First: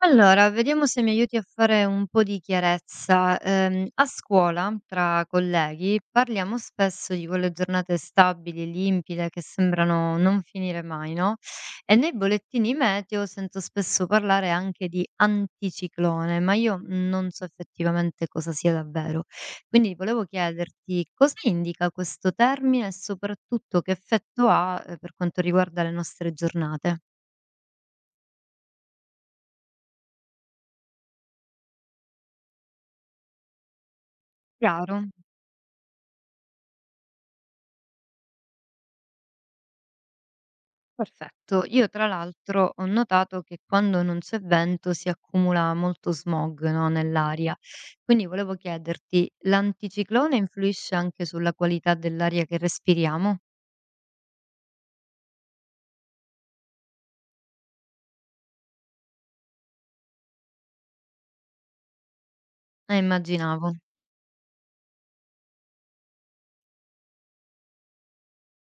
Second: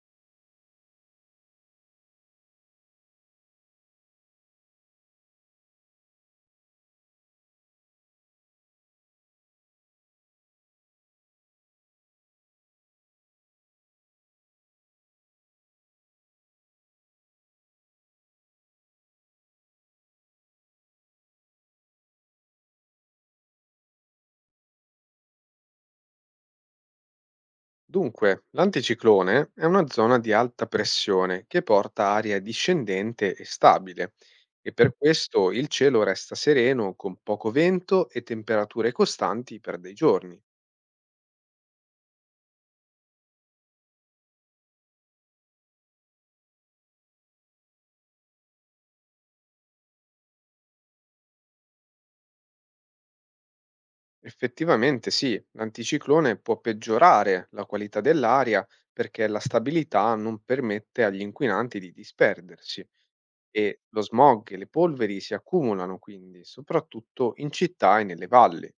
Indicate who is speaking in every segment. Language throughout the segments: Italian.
Speaker 1: Allora, vediamo se mi aiuti a fare un po' di chiarezza. A scuola, tra colleghi, parliamo spesso di quelle giornate stabili, limpide, che sembrano non finire mai, no? E nei bollettini meteo sento spesso parlare anche di anticiclone, ma io non so effettivamente cosa sia davvero. Quindi volevo chiederti cosa indica questo termine e soprattutto che effetto ha, per quanto riguarda le nostre giornate.
Speaker 2: Dunque, l'anticiclone è una zona di alta pressione che porta aria discendente e stabile e per
Speaker 1: Chiaro?
Speaker 2: questo il cielo resta sereno con poco vento e temperature costanti per dei giorni.
Speaker 1: Perfetto. Io tra l'altro ho notato che quando non c'è vento si accumula molto smog, no, nell'aria. Quindi volevo chiederti, l'anticiclone influisce anche sulla qualità dell'aria che respiriamo?
Speaker 2: Effettivamente sì, l'anticiclone può peggiorare la qualità dell'aria perché la stabilità non permette agli inquinanti di disperdersi
Speaker 1: Immaginavo.
Speaker 2: e lo smog e le polveri si accumulano quindi, soprattutto in città e nelle valli.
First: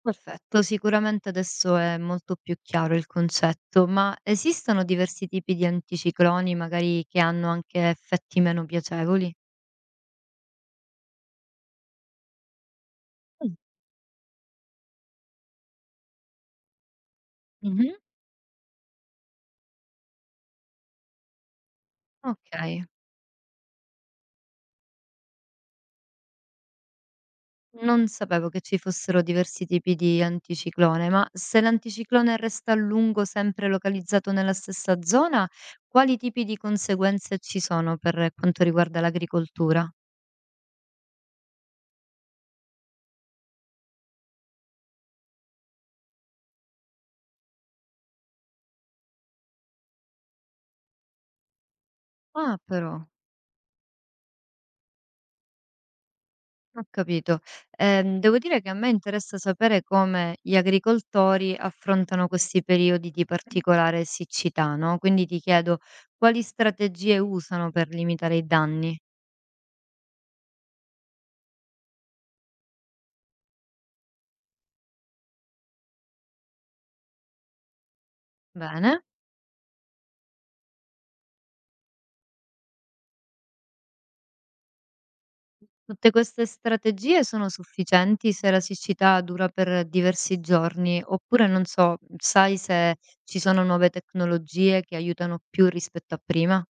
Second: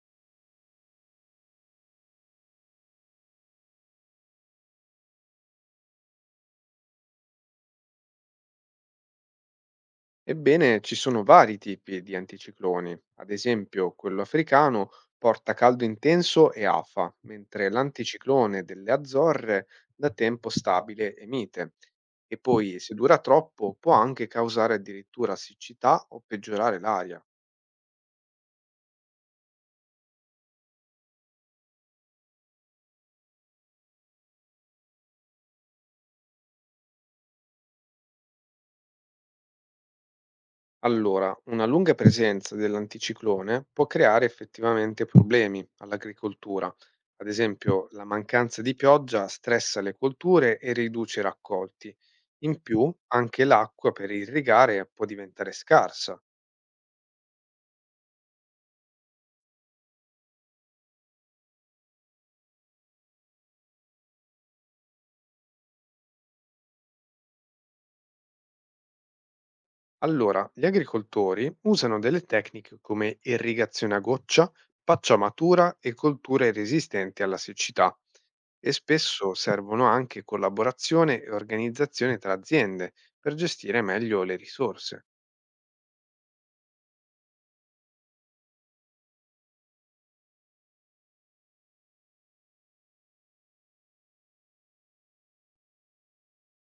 Speaker 1: Perfetto, sicuramente adesso è molto più chiaro il concetto, ma esistono diversi tipi di anticicloni, magari che hanno anche effetti meno piacevoli?
Speaker 2: Ebbene, ci sono vari tipi di anticicloni. Ad
Speaker 1: Mm.
Speaker 2: esempio, quello africano porta caldo intenso e afa, mentre
Speaker 1: Mhm.
Speaker 2: l'anticiclone delle Azzorre da tempo stabile e mite. E poi,
Speaker 1: Ok.
Speaker 2: se dura troppo, può anche causare addirittura siccità o peggiorare l'aria.
Speaker 1: Non sapevo che ci fossero diversi tipi di anticiclone, ma se l'anticiclone resta a lungo sempre localizzato nella stessa zona, quali tipi di conseguenze ci sono per quanto riguarda l'agricoltura?
Speaker 2: Allora, una lunga presenza dell'anticiclone può creare effettivamente problemi all'agricoltura. Ad esempio, la mancanza di pioggia stressa le colture e riduce i raccolti.
Speaker 1: Ah,
Speaker 2: In più,
Speaker 1: però,
Speaker 2: anche l'acqua per irrigare può diventare scarsa.
Speaker 1: ho capito. Devo dire che a me interessa sapere come gli agricoltori affrontano questi periodi di particolare siccità, no? Quindi ti chiedo quali strategie usano per limitare i danni.
Speaker 2: Allora, gli agricoltori usano delle tecniche come irrigazione a goccia, pacciamatura e colture resistenti alla siccità. E
Speaker 1: Bene.
Speaker 2: spesso servono anche collaborazione e organizzazione tra aziende per gestire meglio le risorse.
Speaker 1: Tutte queste strategie sono sufficienti se la siccità dura per diversi giorni, oppure non so, sai se ci sono nuove tecnologie che aiutano più rispetto a prima?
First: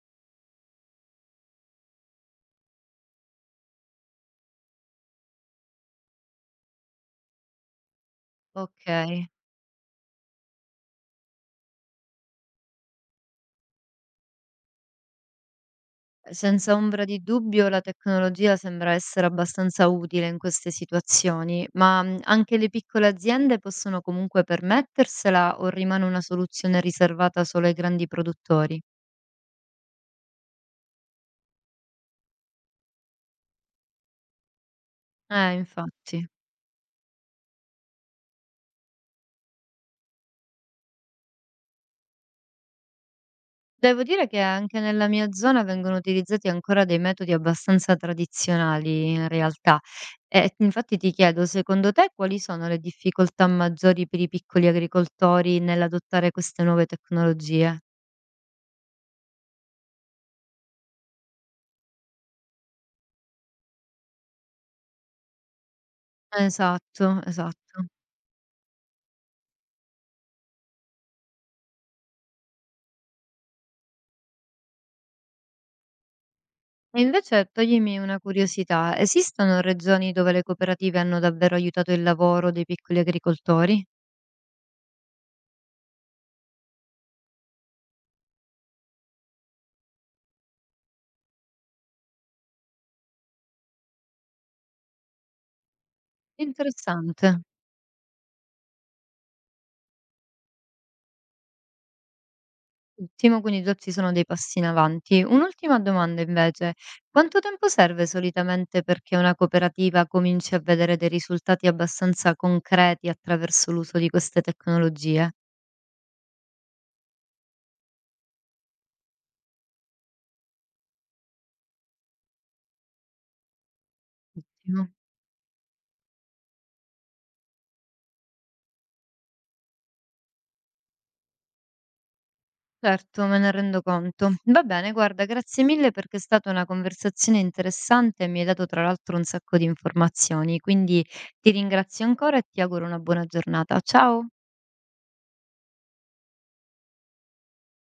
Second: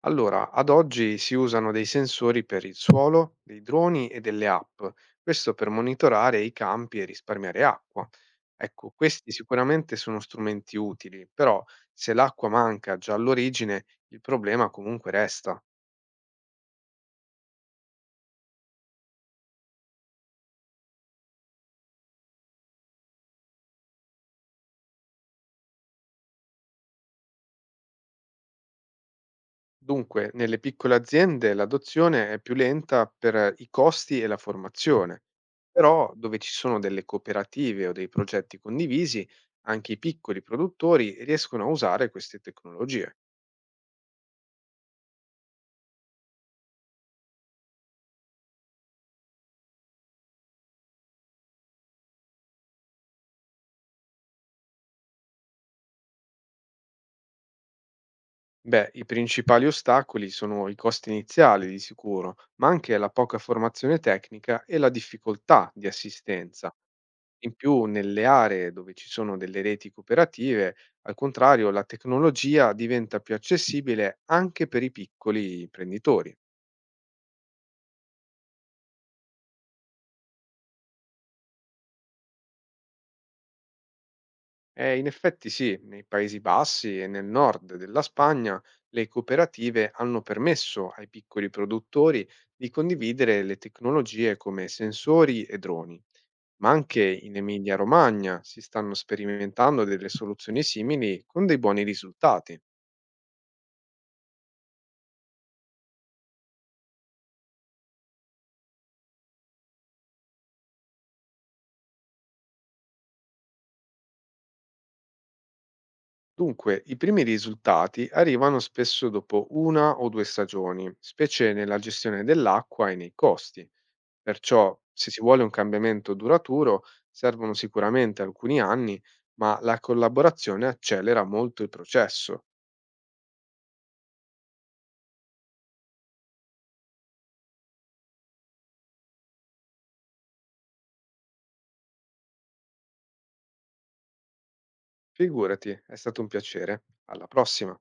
Speaker 2: Allora, ad oggi si usano dei sensori per il suolo, dei droni e delle app, questo per monitorare i campi e risparmiare acqua. Ecco, questi
Speaker 1: Okay.
Speaker 2: sicuramente sono strumenti utili, però se l'acqua manca già all'origine, il problema comunque resta.
Speaker 1: Senza ombra di dubbio la tecnologia sembra essere abbastanza utile in queste situazioni, ma, anche le piccole aziende possono comunque permettersela o rimane una soluzione riservata solo ai grandi produttori?
Speaker 2: Dunque, nelle piccole aziende l'adozione è più lenta per i costi e la formazione, però
Speaker 1: Infatti.
Speaker 2: dove ci sono delle cooperative o dei progetti condivisi, anche i piccoli produttori riescono a usare queste tecnologie.
Speaker 1: Devo dire che anche nella mia zona vengono utilizzati ancora dei metodi abbastanza tradizionali in realtà. E infatti ti chiedo, secondo te quali sono le difficoltà maggiori per i piccoli agricoltori nell'adottare queste nuove tecnologie?
Speaker 2: Beh, i principali ostacoli sono i costi iniziali di sicuro, ma anche la poca formazione tecnica e la difficoltà di assistenza.
Speaker 1: Esatto,
Speaker 2: In più
Speaker 1: esatto.
Speaker 2: nelle aree dove ci sono delle reti cooperative, al contrario, la tecnologia diventa più accessibile anche per i piccoli imprenditori.
Speaker 1: E invece toglimi una curiosità, esistono regioni dove le cooperative hanno davvero aiutato il lavoro dei piccoli agricoltori?
Speaker 2: E in effetti sì, nei Paesi Bassi e nel nord della Spagna le cooperative hanno permesso ai piccoli produttori di condividere le tecnologie come sensori e droni. Ma anche
Speaker 1: Interessante.
Speaker 2: in Emilia-Romagna si stanno sperimentando delle soluzioni simili con dei buoni risultati.
Speaker 1: Ottimo, quindi già ci sono dei passi in avanti. Un'ultima domanda invece, quanto tempo serve solitamente perché una cooperativa cominci a vedere dei risultati abbastanza concreti attraverso l'uso di queste tecnologie?
Speaker 2: Dunque, i primi risultati arrivano spesso dopo una o due stagioni, specie nella gestione dell'acqua e nei costi. Perciò,
Speaker 1: Ottimo.
Speaker 2: se si vuole un cambiamento duraturo, servono sicuramente alcuni anni, ma la collaborazione accelera molto il processo.
Speaker 1: Certo, me ne rendo conto. Va bene, guarda, grazie mille perché è stata una conversazione interessante e mi hai dato tra l'altro un sacco di informazioni, quindi ti ringrazio ancora e ti auguro una buona giornata. Ciao!
Speaker 2: Figurati, è stato un piacere. Alla prossima.